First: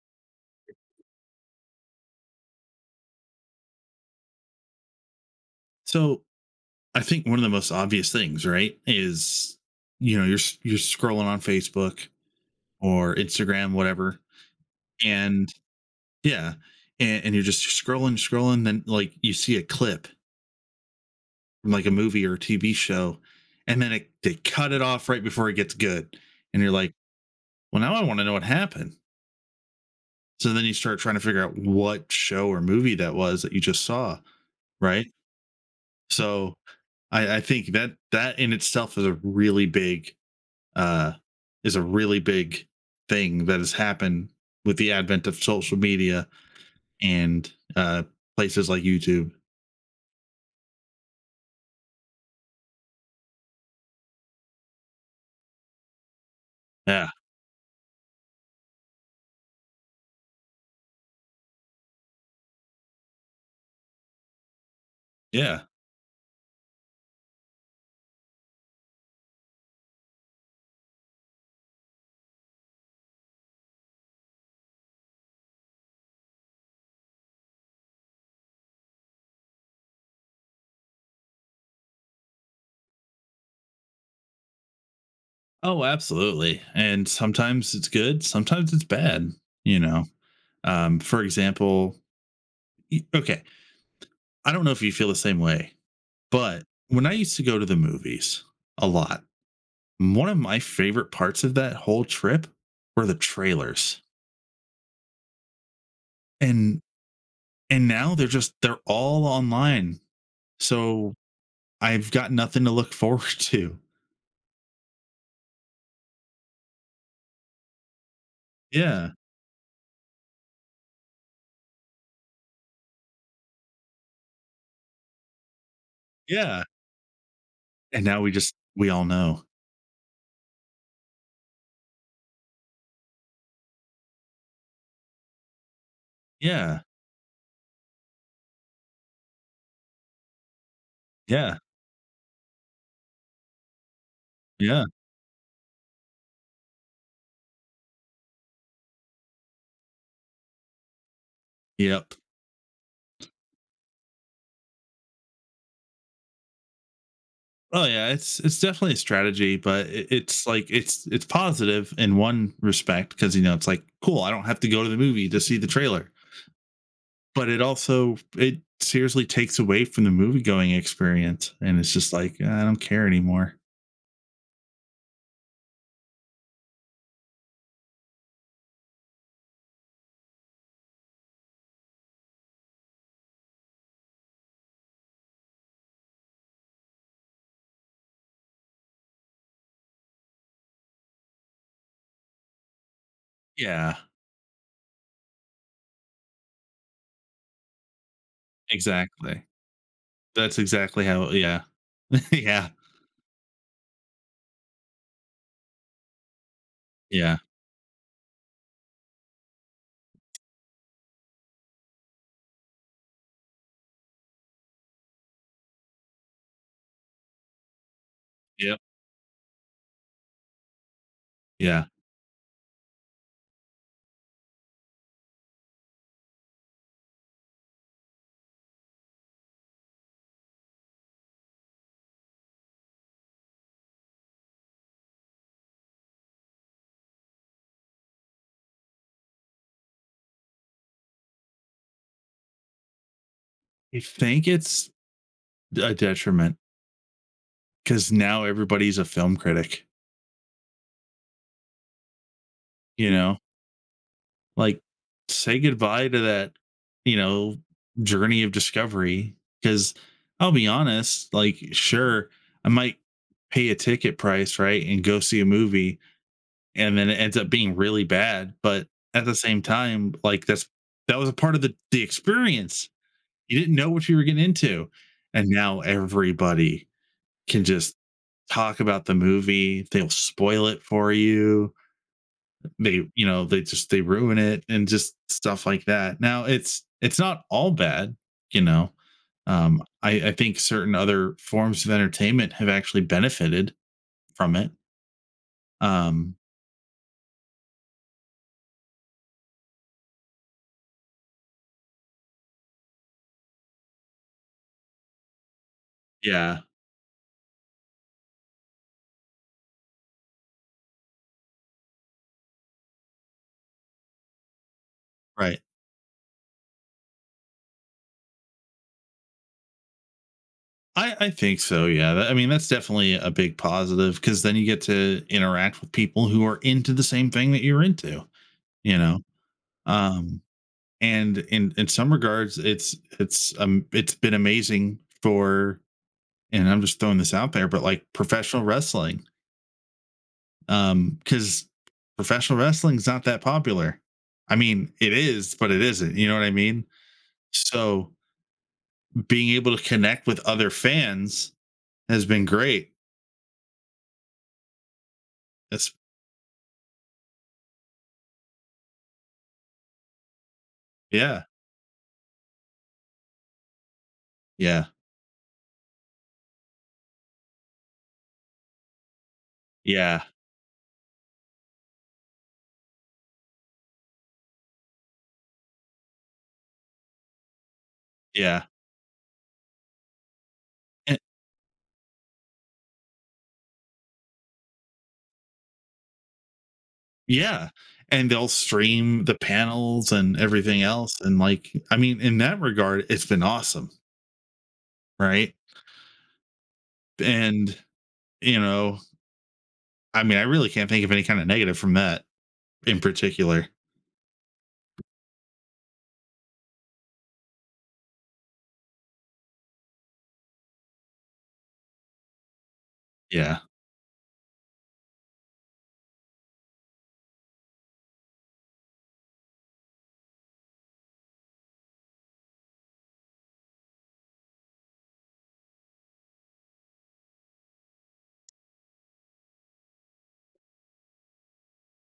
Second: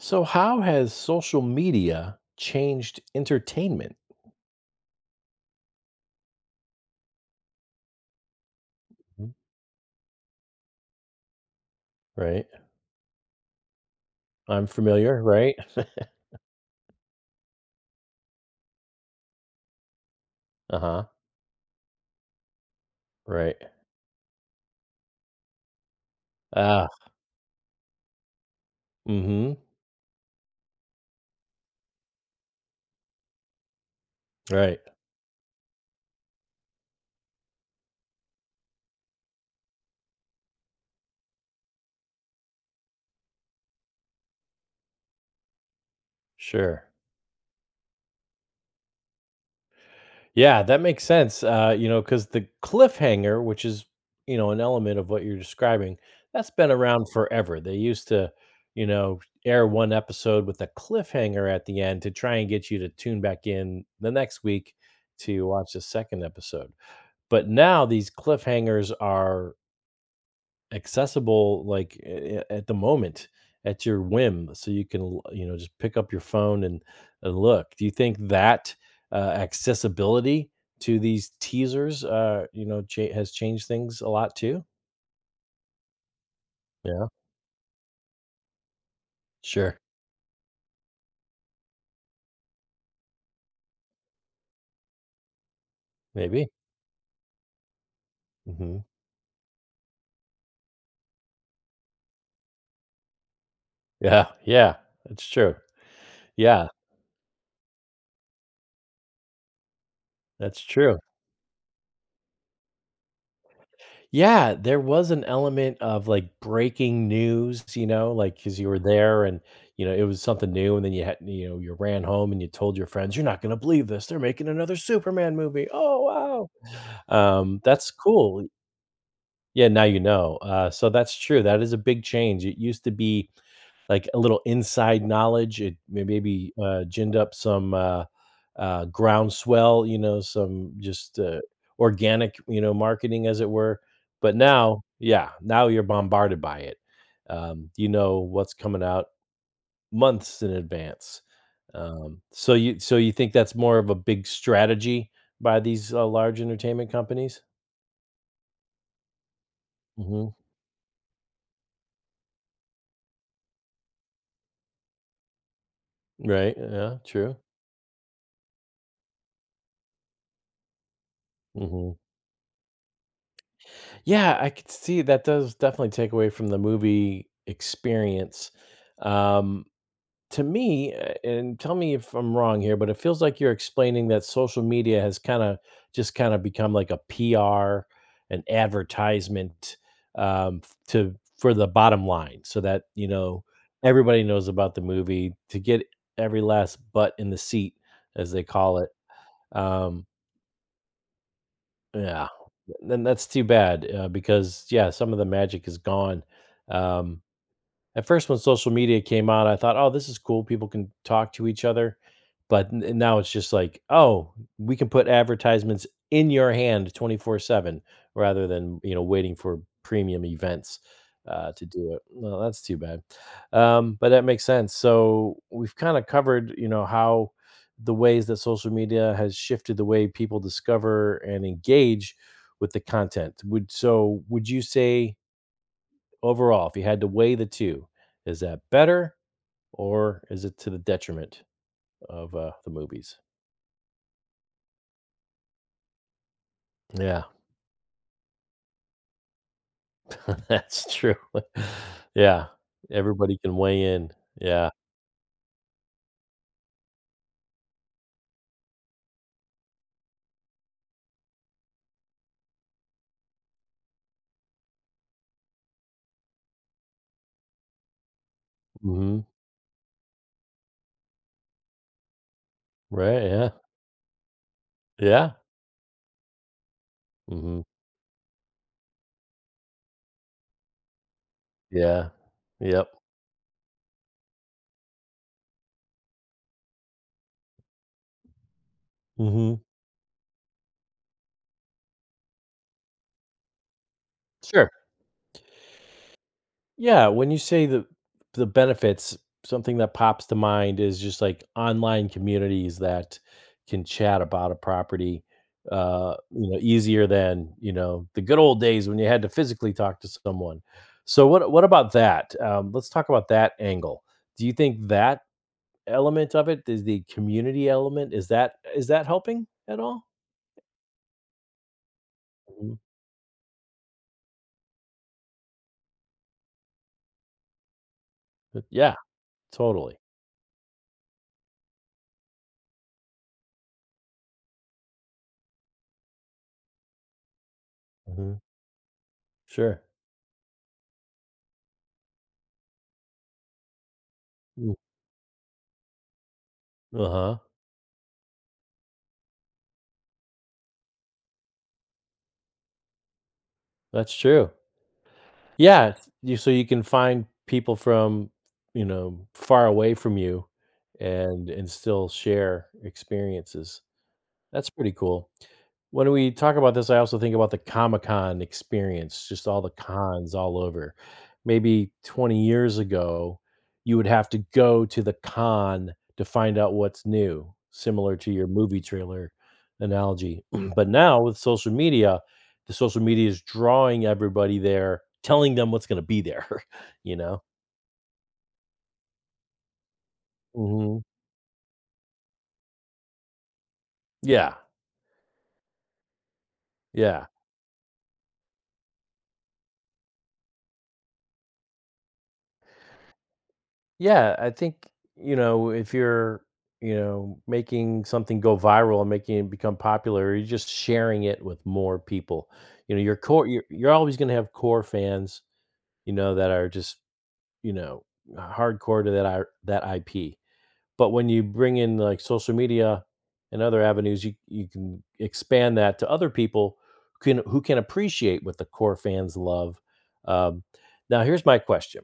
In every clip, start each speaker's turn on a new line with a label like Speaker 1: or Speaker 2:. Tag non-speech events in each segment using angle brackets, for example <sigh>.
Speaker 1: So, how has social media changed entertainment?
Speaker 2: So I think one of the most obvious things, right,
Speaker 1: Mhm.
Speaker 2: is you're you're scrolling on Facebook
Speaker 1: Right.
Speaker 2: or Instagram, whatever,
Speaker 1: I'm familiar,
Speaker 2: and
Speaker 1: right? <laughs>
Speaker 2: yeah, and you're just scrolling, scrolling, then like you see a clip
Speaker 1: Uh huh.
Speaker 2: from like a movie or a TV show,
Speaker 1: Right.
Speaker 2: and then they cut it off right before it gets good, and you're
Speaker 1: Ah,
Speaker 2: like, well, now I want to know what happened.
Speaker 1: mm hmm.
Speaker 2: So then you start trying to figure out what show or movie that was that you just saw,
Speaker 1: Right.
Speaker 2: right? So I think that that in itself is a really big uh, is a really big thing that has happened with the advent of social media
Speaker 1: Sure.
Speaker 2: and places like YouTube.
Speaker 1: Yeah, that makes sense. You know, because the cliffhanger, which is, an element of what you're describing, that's been around
Speaker 2: Yeah,
Speaker 1: forever. They used to, you know, air one episode with a cliffhanger at the end to try and get you to tune back in the next week to
Speaker 2: yeah.
Speaker 1: watch the second episode. But now these cliffhangers are accessible, like, a at the moment, at your whim, so you can l you know, just pick up your phone and look. Do you think that, uh, accessibility to these teasers, you know, cha has changed things a lot too?
Speaker 2: Oh, absolutely.
Speaker 1: Yeah,
Speaker 2: And sometimes it's good, sometimes it's bad.
Speaker 1: sure,
Speaker 2: You know, for example, okay, I don't know if you feel the same way,
Speaker 1: maybe.
Speaker 2: but when I used to go to the movies
Speaker 1: Mhm.
Speaker 2: a lot, one of my favorite parts of that whole trip were the trailers.
Speaker 1: Yeah, yeah, that's true. Yeah,
Speaker 2: And now they're all online.
Speaker 1: that's true.
Speaker 2: So I've got nothing to look forward <laughs> to.
Speaker 1: Yeah, there was an element of, like, breaking news, you know, like because you were
Speaker 2: Yeah,
Speaker 1: there and, you know, it was something new, and then you had you know, you ran home and you told your friends, "You're not gonna believe this, they're making another Superman movie. Oh,
Speaker 2: yeah,
Speaker 1: wow." That's
Speaker 2: and now we
Speaker 1: cool.
Speaker 2: just we all know.
Speaker 1: Yeah, now you know. So that's true, that is a big change. It used to be like a little inside knowledge. It may maybe,
Speaker 2: Yeah,
Speaker 1: ginned up some, groundswell, you know, some just,
Speaker 2: yeah,
Speaker 1: organic, you know, marketing as it were. But now
Speaker 2: yeah,
Speaker 1: yeah, now you're bombarded by it. You know what's coming out months in advance.
Speaker 2: yep.
Speaker 1: So you think that's more of a big strategy by these, large entertainment companies?
Speaker 2: Oh, yeah, it's definitely a strategy, but it
Speaker 1: Mhm.
Speaker 2: it's like it's positive in one respect because you know, it's like, "Cool, I don't have to go to the movie to see the trailer,"
Speaker 1: Right, yeah, true.
Speaker 2: but it also it seriously takes away from the movie-going experience, and it's
Speaker 1: Mhm.
Speaker 2: just like, "I don't care anymore."
Speaker 1: Yeah, I could see that does definitely take away from the movie experience. Um, to me, and tell me if I'm wrong here, but it feels like you're explaining that social media has kind of become like a PR, an advertisement f- to for the bottom line, so that you know
Speaker 2: Yeah,
Speaker 1: everybody knows about the movie to get every last butt in the seat, as they call it.
Speaker 2: exactly.
Speaker 1: Um,
Speaker 2: That's exactly how yeah,
Speaker 1: yeah,
Speaker 2: <laughs> yeah,
Speaker 1: then that's too bad, because, yeah, some of the magic is gone. um,
Speaker 2: yeah,
Speaker 1: at first, when social media came out, I thought, "Oh, this is cool. People can talk to each other." But n now it's just like, "Oh, we can put advertisements in your hand 24/7 rather than,
Speaker 2: yep,
Speaker 1: you know, waiting for premium events, to
Speaker 2: yeah.
Speaker 1: do it." Well, that's too bad. But that makes sense. So we've kinda covered, you know, how the ways that social media has shifted the way people discover and engage with the content. Would you say overall, if you had to weigh the two, is that better or is it to the detriment of the movies?
Speaker 2: I think it's a detriment
Speaker 1: Yeah,
Speaker 2: because now everybody's a film critic.
Speaker 1: <laughs> that's true. <laughs> Yeah,
Speaker 2: You
Speaker 1: everybody
Speaker 2: know,
Speaker 1: can weigh in. Yeah.
Speaker 2: like say goodbye to that, you know, journey of discovery. Because I'll be honest, like, sure, I might pay a ticket price, right, and go see a movie, and then it ends up being really bad. But
Speaker 1: Hmm.
Speaker 2: at the same time, like, that's that was a part of the experience.
Speaker 1: Right. Yeah.
Speaker 2: You didn't know what you were getting into,
Speaker 1: Yeah.
Speaker 2: and now everybody
Speaker 1: Hmm.
Speaker 2: can just talk about the movie. They'll spoil it for you.
Speaker 1: Yeah. Yep.
Speaker 2: They, you know, they just they ruin it and just stuff like that. Now it's not all bad, you know.
Speaker 1: Hmm.
Speaker 2: I think certain other forms of entertainment have actually benefited from
Speaker 1: Sure.
Speaker 2: it. Um,
Speaker 1: Yeah, when you say the benefits, something that pops to mind is just like online communities that can chat about a property, you know,
Speaker 2: yeah,
Speaker 1: easier than you know the good old days when you had to physically talk to someone. So what about that? Let's talk about that angle. Do you think that
Speaker 2: right.
Speaker 1: element of it is the community element? Is that helping at all?
Speaker 2: I think so. Yeah. That- I mean, that's
Speaker 1: Mhm.
Speaker 2: definitely a big positive because then you get to interact with people who are into the same thing that you're into,
Speaker 1: But yeah,
Speaker 2: you know?
Speaker 1: totally.
Speaker 2: Um, and in some regards it's been amazing for and I'm just throwing this out there but like
Speaker 1: Hmm.
Speaker 2: professional wrestling,
Speaker 1: Sure.
Speaker 2: um, because professional wrestling is not that popular. I mean it is but it isn't, you know what I mean?
Speaker 1: Uh huh.
Speaker 2: So being able to connect with other fans has been great.
Speaker 1: That's true. Yeah,
Speaker 2: That's
Speaker 1: it's you so you can find people from, you know, far away from you
Speaker 2: yeah,
Speaker 1: and still share experiences. That's
Speaker 2: yeah,
Speaker 1: pretty cool. When we talk about this, I also think about the Comic-Con experience, just all the
Speaker 2: yeah,
Speaker 1: cons all over. Maybe 20 years ago, you would have to go to the con to find out what's new, similar to your
Speaker 2: yeah,
Speaker 1: movie trailer analogy. <clears throat> But
Speaker 2: and,
Speaker 1: now with social media, the social media is drawing everybody there, telling them what's gonna be there, <laughs> you know?
Speaker 2: yeah, and they'll stream the panels and everything
Speaker 1: Mhm.
Speaker 2: else and like, I mean, in that regard it's been awesome,
Speaker 1: Yeah,
Speaker 2: right.
Speaker 1: yeah.
Speaker 2: And, you know, I mean, I really can't think of any kind of negative from that in particular.
Speaker 1: Yeah, I think, you know, if you're, you know, making something go viral and making it become popular, you're just sharing it with more people. You know, your core
Speaker 2: Yeah.
Speaker 1: you're, you're always going to have core fans, you know, that are just, you know, hardcore to that IP. But when you bring in like social media and other avenues, you can expand that to other people who can appreciate what the core fans love. Um, now, here's my question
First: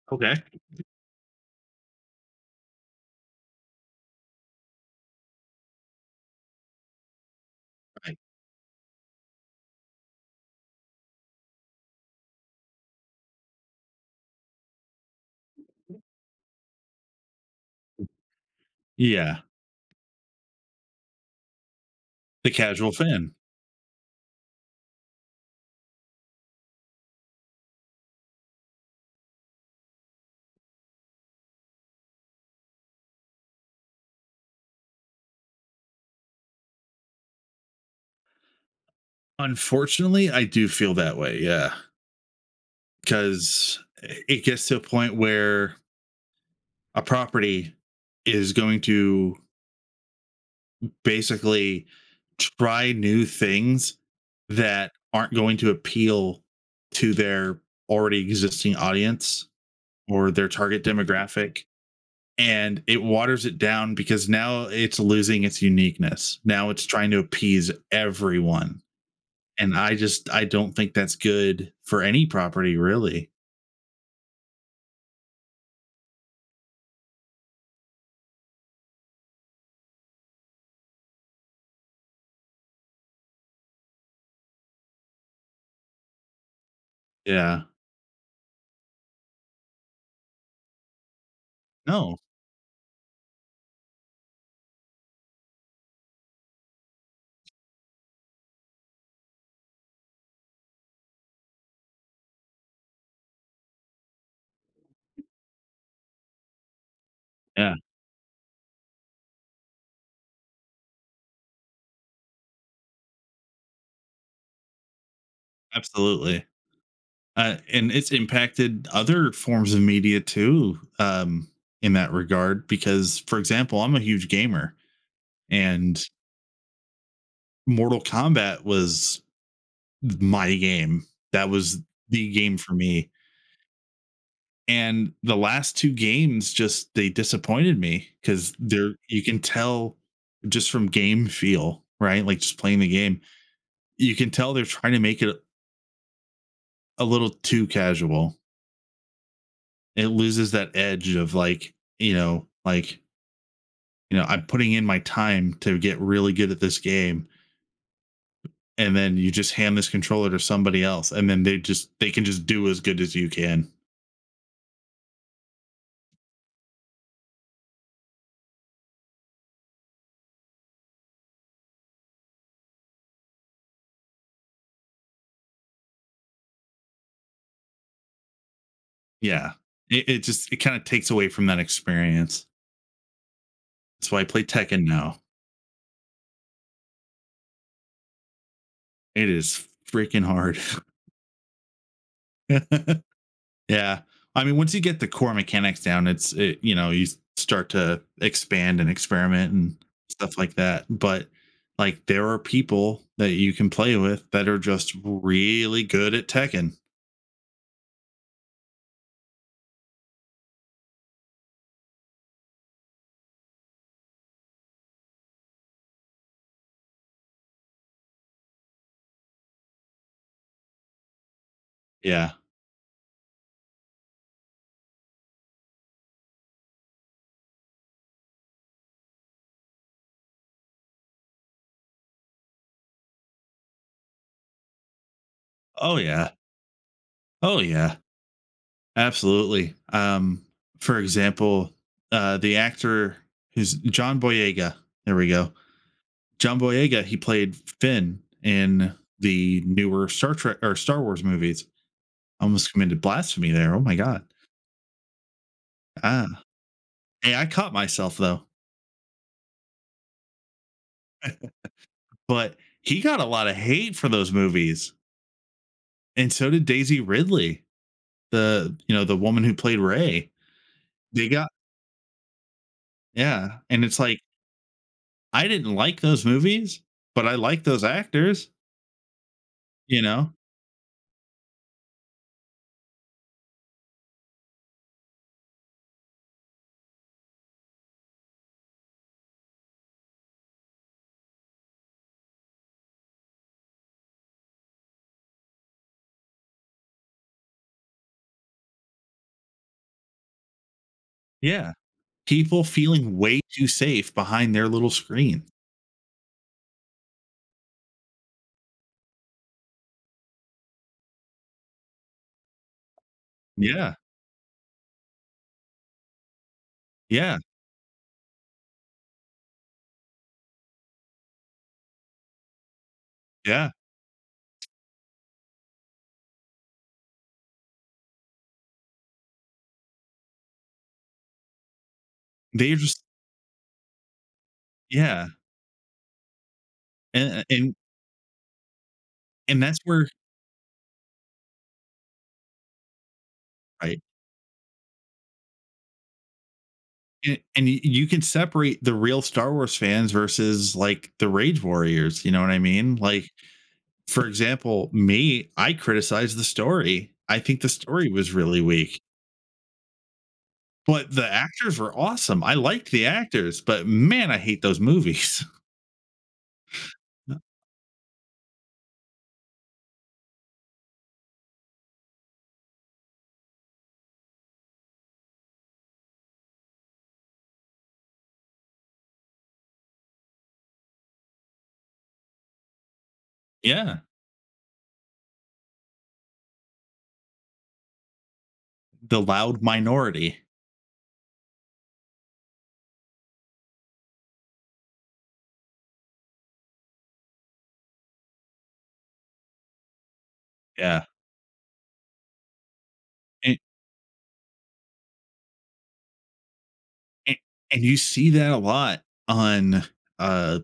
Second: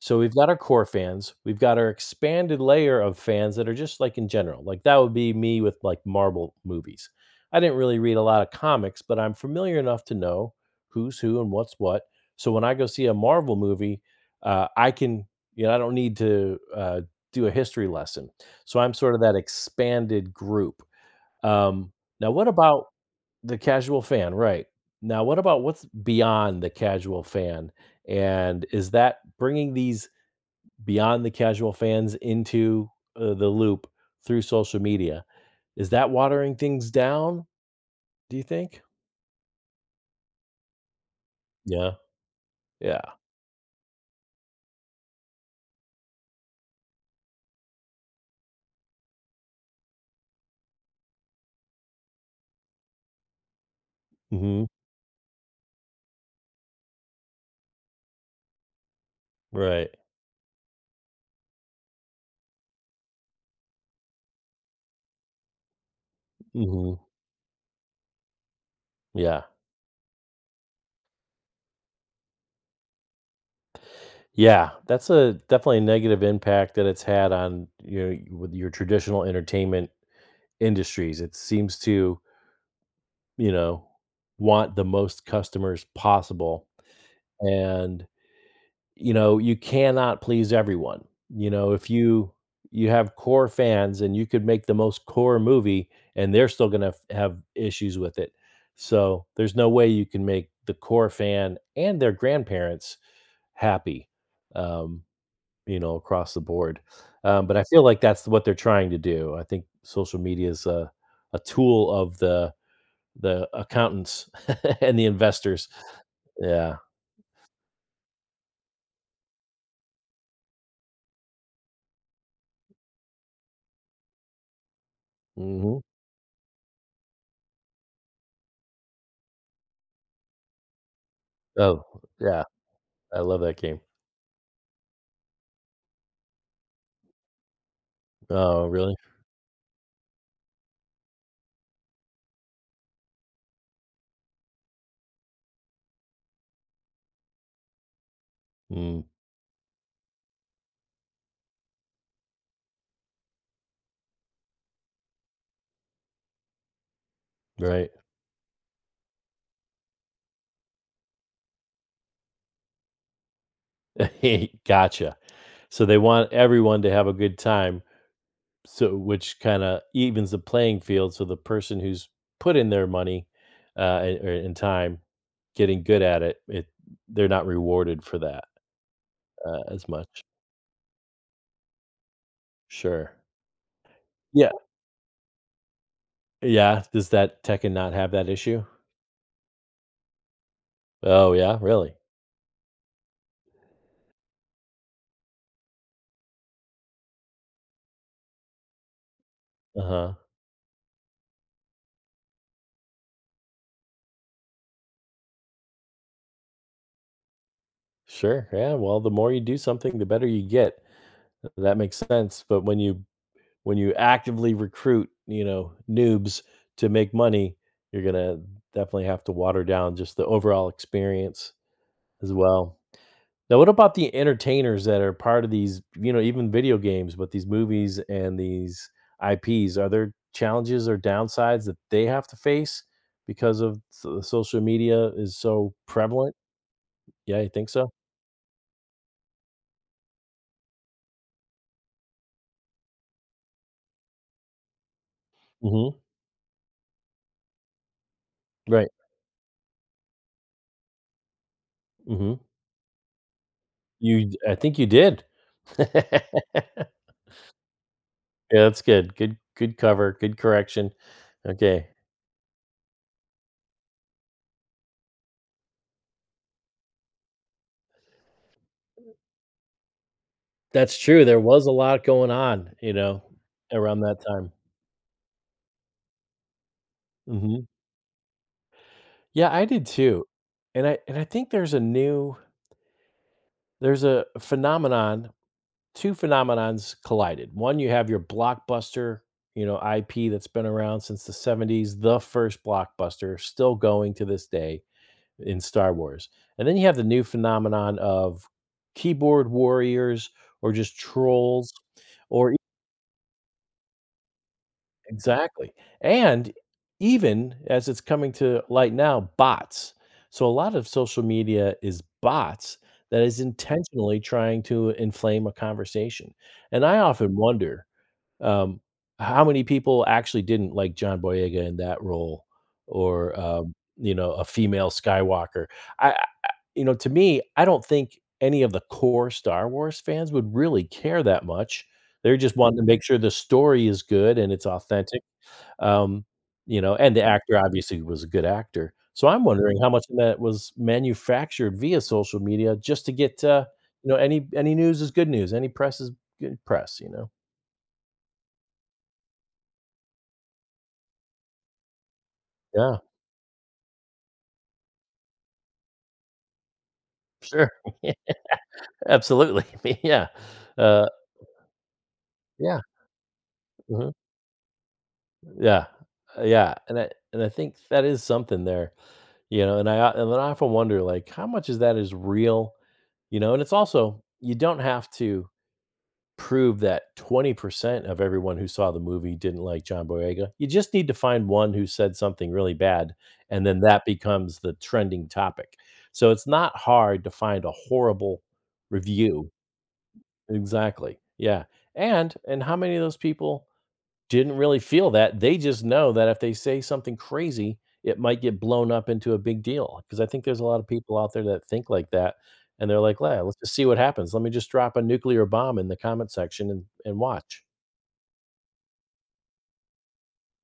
Speaker 1: so we've
Speaker 2: Okay.
Speaker 1: got our core fans, we've got our expanded layer of fans that are just like in general. Like that would be me with like Marvel movies. I didn't really
Speaker 2: I
Speaker 1: read a lot of comics, but I'm familiar enough to know who's who and what's what. So when I go see a Marvel movie, I can, you know, I don't need to do a history lesson. So I'm sort of that
Speaker 2: yeah,
Speaker 1: expanded group. Um, now, what
Speaker 2: the
Speaker 1: about
Speaker 2: casual fan.
Speaker 1: the casual fan? Right. Now, what about what's beyond the casual fan? And is that bringing these beyond the casual fans into, the loop through social media. Is that watering things down, do you think?
Speaker 2: Unfortunately, I do feel that way, yeah,
Speaker 1: Yeah, yeah.
Speaker 2: because it gets to a point where a property is going to basically try new things
Speaker 1: Mhm,
Speaker 2: that aren't going to appeal to their already existing audience
Speaker 1: right.
Speaker 2: or their target demographic, and it waters it down because now it's losing its uniqueness. Now it's
Speaker 1: Mhm,
Speaker 2: trying to appease everyone.
Speaker 1: yeah.
Speaker 2: And I just I don't think that's good for any property really.
Speaker 1: Yeah, that's a definitely a negative impact that it's had on, you with your traditional entertainment industries. It seems to, you know, want the most customers possible,
Speaker 2: Yeah.
Speaker 1: and you know, you cannot please everyone. You know, if
Speaker 2: No.
Speaker 1: you you have core fans and you could make the most core movie and they're still gonna have issues with it. So, there's no way you can make the core fan and their grandparents happy, um, you know, across the board. But I
Speaker 2: Yeah,
Speaker 1: feel like that's what they're trying to do. I think social media is a tool of the accountants <laughs> and the investors.
Speaker 2: absolutely.
Speaker 1: Yeah.
Speaker 2: And it's impacted other forms of media too, um, in that regard because for example, I'm a huge gamer
Speaker 1: Mhm.
Speaker 2: and Mortal Kombat was my game. That was
Speaker 1: Oh,
Speaker 2: the
Speaker 1: yeah.
Speaker 2: game for me,
Speaker 1: I love that game.
Speaker 2: and the last two games just they disappointed me because
Speaker 1: Oh,
Speaker 2: they're
Speaker 1: really?
Speaker 2: you can tell just from game feel, right, like just playing the game you can tell they're trying to make it a little too casual.
Speaker 1: Mm,
Speaker 2: It loses that edge of, like, you know, like, you know, I'm putting in my time to get really good at this game,
Speaker 1: right.
Speaker 2: and then you just hand this controller to somebody else and then they can just do as good as you can.
Speaker 1: <laughs> Gotcha. So they want everyone to have a good time, so which kinda evens the playing field, so the person who's put in their money, and time getting good at it, they're not rewarded for that,
Speaker 2: Yeah.
Speaker 1: as
Speaker 2: It
Speaker 1: much.
Speaker 2: just it kinda takes away from that experience.
Speaker 1: Sure.
Speaker 2: That's why I play
Speaker 1: Yeah.
Speaker 2: Tekken now.
Speaker 1: Yeah, does that Tekken not have that issue?
Speaker 2: It is freaking hard.
Speaker 1: Oh, yeah? Really?
Speaker 2: <laughs> Yeah. I mean, once you get the core mechanics down, it's it, you know, you start to expand and experiment and
Speaker 1: Uh-huh.
Speaker 2: stuff like that. But like there are people that you can play with that are just really good at Tekken.
Speaker 1: Sure, yeah, well, the more you do something, the better you get. That makes sense, but when you actively recruit, you know, noobs to make money, you're gonna definitely have to water down just the overall experience
Speaker 2: Yeah.
Speaker 1: as well. Now, what about the entertainers that are part of these, you know, even video games, but these movies and these IPs? Are there challenges or downsides that they have to face because of social media is so
Speaker 2: Oh yeah.
Speaker 1: prevalent? Yeah, I
Speaker 2: Oh
Speaker 1: think so?
Speaker 2: yeah. Absolutely. For example, the actor who's John Boyega. There we go.
Speaker 1: Hmm.
Speaker 2: John Boyega, he played Finn
Speaker 1: Right.
Speaker 2: in the newer Star Trek or Star Wars movies.
Speaker 1: Hmm.
Speaker 2: Almost committed blasphemy there. Oh my god.
Speaker 1: You, I think you did.
Speaker 2: Ah,
Speaker 1: <laughs>
Speaker 2: hey, I caught myself though,
Speaker 1: Yeah, that's good. Good cover, good correction. Okay.
Speaker 2: but he got a lot of hate for those movies, and so did Daisy Ridley, the, you know, the woman who played Ray.
Speaker 1: That's true,
Speaker 2: They
Speaker 1: there
Speaker 2: got
Speaker 1: was a lot going on, you know,
Speaker 2: yeah, and it's
Speaker 1: around that
Speaker 2: like
Speaker 1: time.
Speaker 2: I didn't like those movies, but I like
Speaker 1: Mhm.
Speaker 2: those actors.
Speaker 1: Yeah, I did
Speaker 2: You
Speaker 1: too,
Speaker 2: know,
Speaker 1: and I think there's a phenomenon two phenomenons collided. One, you have your blockbuster, you know, IP that's been around since the '70s, the first blockbuster, still going to this day in Star Wars, and then you have the new phenomenon of keyboard warriors or just
Speaker 2: yeah,
Speaker 1: trolls or
Speaker 2: people feeling way too safe behind their little screen.
Speaker 1: exactly, and even as it's coming to light now, bots. So a lot of social media is bots that is
Speaker 2: Yeah,
Speaker 1: intentionally trying to inflame a conversation, and I often
Speaker 2: yeah,
Speaker 1: wonder, um, how many people actually didn't like John Boyega in that role or,
Speaker 2: yeah.
Speaker 1: you know, a female Skywalker. I I I you know, to me, I don't think any of the core Star Wars fans would really care that much. They're just
Speaker 2: They're
Speaker 1: wanting to make
Speaker 2: just
Speaker 1: sure the story is good and it's authentic
Speaker 2: yeah,
Speaker 1: um, you know, and the
Speaker 2: and,
Speaker 1: actor
Speaker 2: and
Speaker 1: obviously was a good actor. So I'm
Speaker 2: and
Speaker 1: wondering
Speaker 2: that's
Speaker 1: how much
Speaker 2: where
Speaker 1: of that was manufactured via social media just to get,
Speaker 2: right.
Speaker 1: you know, any news is good news, any press is good press, you know?
Speaker 2: And you can separate the real Star Wars fans versus like the rage warriors. You know what I mean?
Speaker 1: Yeah,
Speaker 2: Like, for <laughs> example, me, I criticized the story. I think the
Speaker 1: sure. <laughs>
Speaker 2: story
Speaker 1: Yeah,
Speaker 2: was really weak,
Speaker 1: absolutely. <laughs> Yeah. Uh,
Speaker 2: but the actors were awesome. I
Speaker 1: yeah,
Speaker 2: liked the actors, but
Speaker 1: mhm,
Speaker 2: man, I hate those movies.
Speaker 1: yeah, yeah, and I
Speaker 2: <laughs>
Speaker 1: think that is something there, you know, and then I often wonder, like, how much is real, you know, and it's also you don't have to prove that 20% of everyone who saw the movie didn't like John Boyega. You just need to find one who said something really bad, and then
Speaker 2: Yeah,
Speaker 1: that becomes the trending topic. So it's not hard to find a horrible
Speaker 2: the
Speaker 1: review.
Speaker 2: loud minority.
Speaker 1: Exactly. Yeah. And how many of those people didn't really feel that. They just know that if they say something crazy, it might get blown up into a big deal. Because I think there's a lot of
Speaker 2: Yeah,
Speaker 1: people out there that think like that, and they're like, "Well, let's
Speaker 2: and,
Speaker 1: just see what happens. Let me just drop a nuclear bomb in the comment section and
Speaker 2: and,
Speaker 1: watch."
Speaker 2: and you see that a lot on uh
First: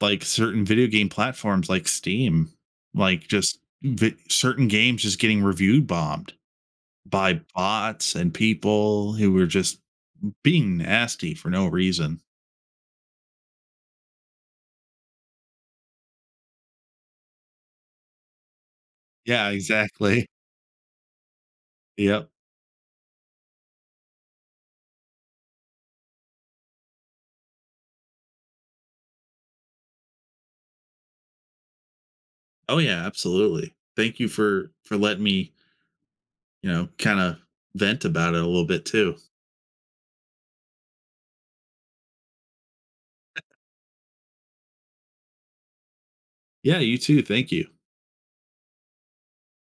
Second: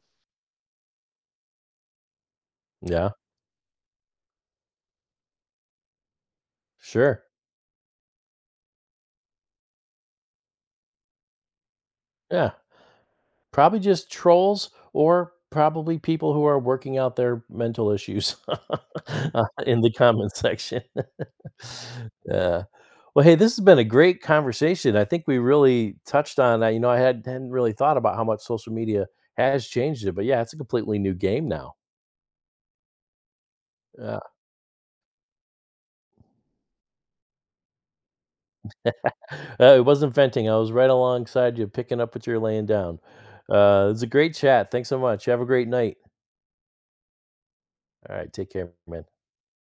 Speaker 2: like certain video game platforms like Steam,
Speaker 1: Yeah,
Speaker 2: like just certain games just getting review bombed
Speaker 1: sure.
Speaker 2: by bots and people who were just being nasty for no reason.
Speaker 1: Yeah. Probably just trolls or probably people who are working out their mental issues, <laughs>
Speaker 2: Yeah,
Speaker 1: in the
Speaker 2: exactly.
Speaker 1: comment section. <laughs>
Speaker 2: Yep.
Speaker 1: Yeah. Well, hey, this has been a great conversation. I think we really touched on I you know, I had hadn't really thought about how much social media has changed it, but yeah, it's a completely new game now.
Speaker 2: Oh yeah, absolutely.
Speaker 1: Yeah.
Speaker 2: Thank you for letting me, you know, kind of vent about it a little bit too.
Speaker 1: It wasn't venting, I was right alongside you, picking up what you're laying down. It's a great chat. Thanks so much. Have a great night.
Speaker 2: Yeah, you too. Thank you.
Speaker 1: Alright, take care, man.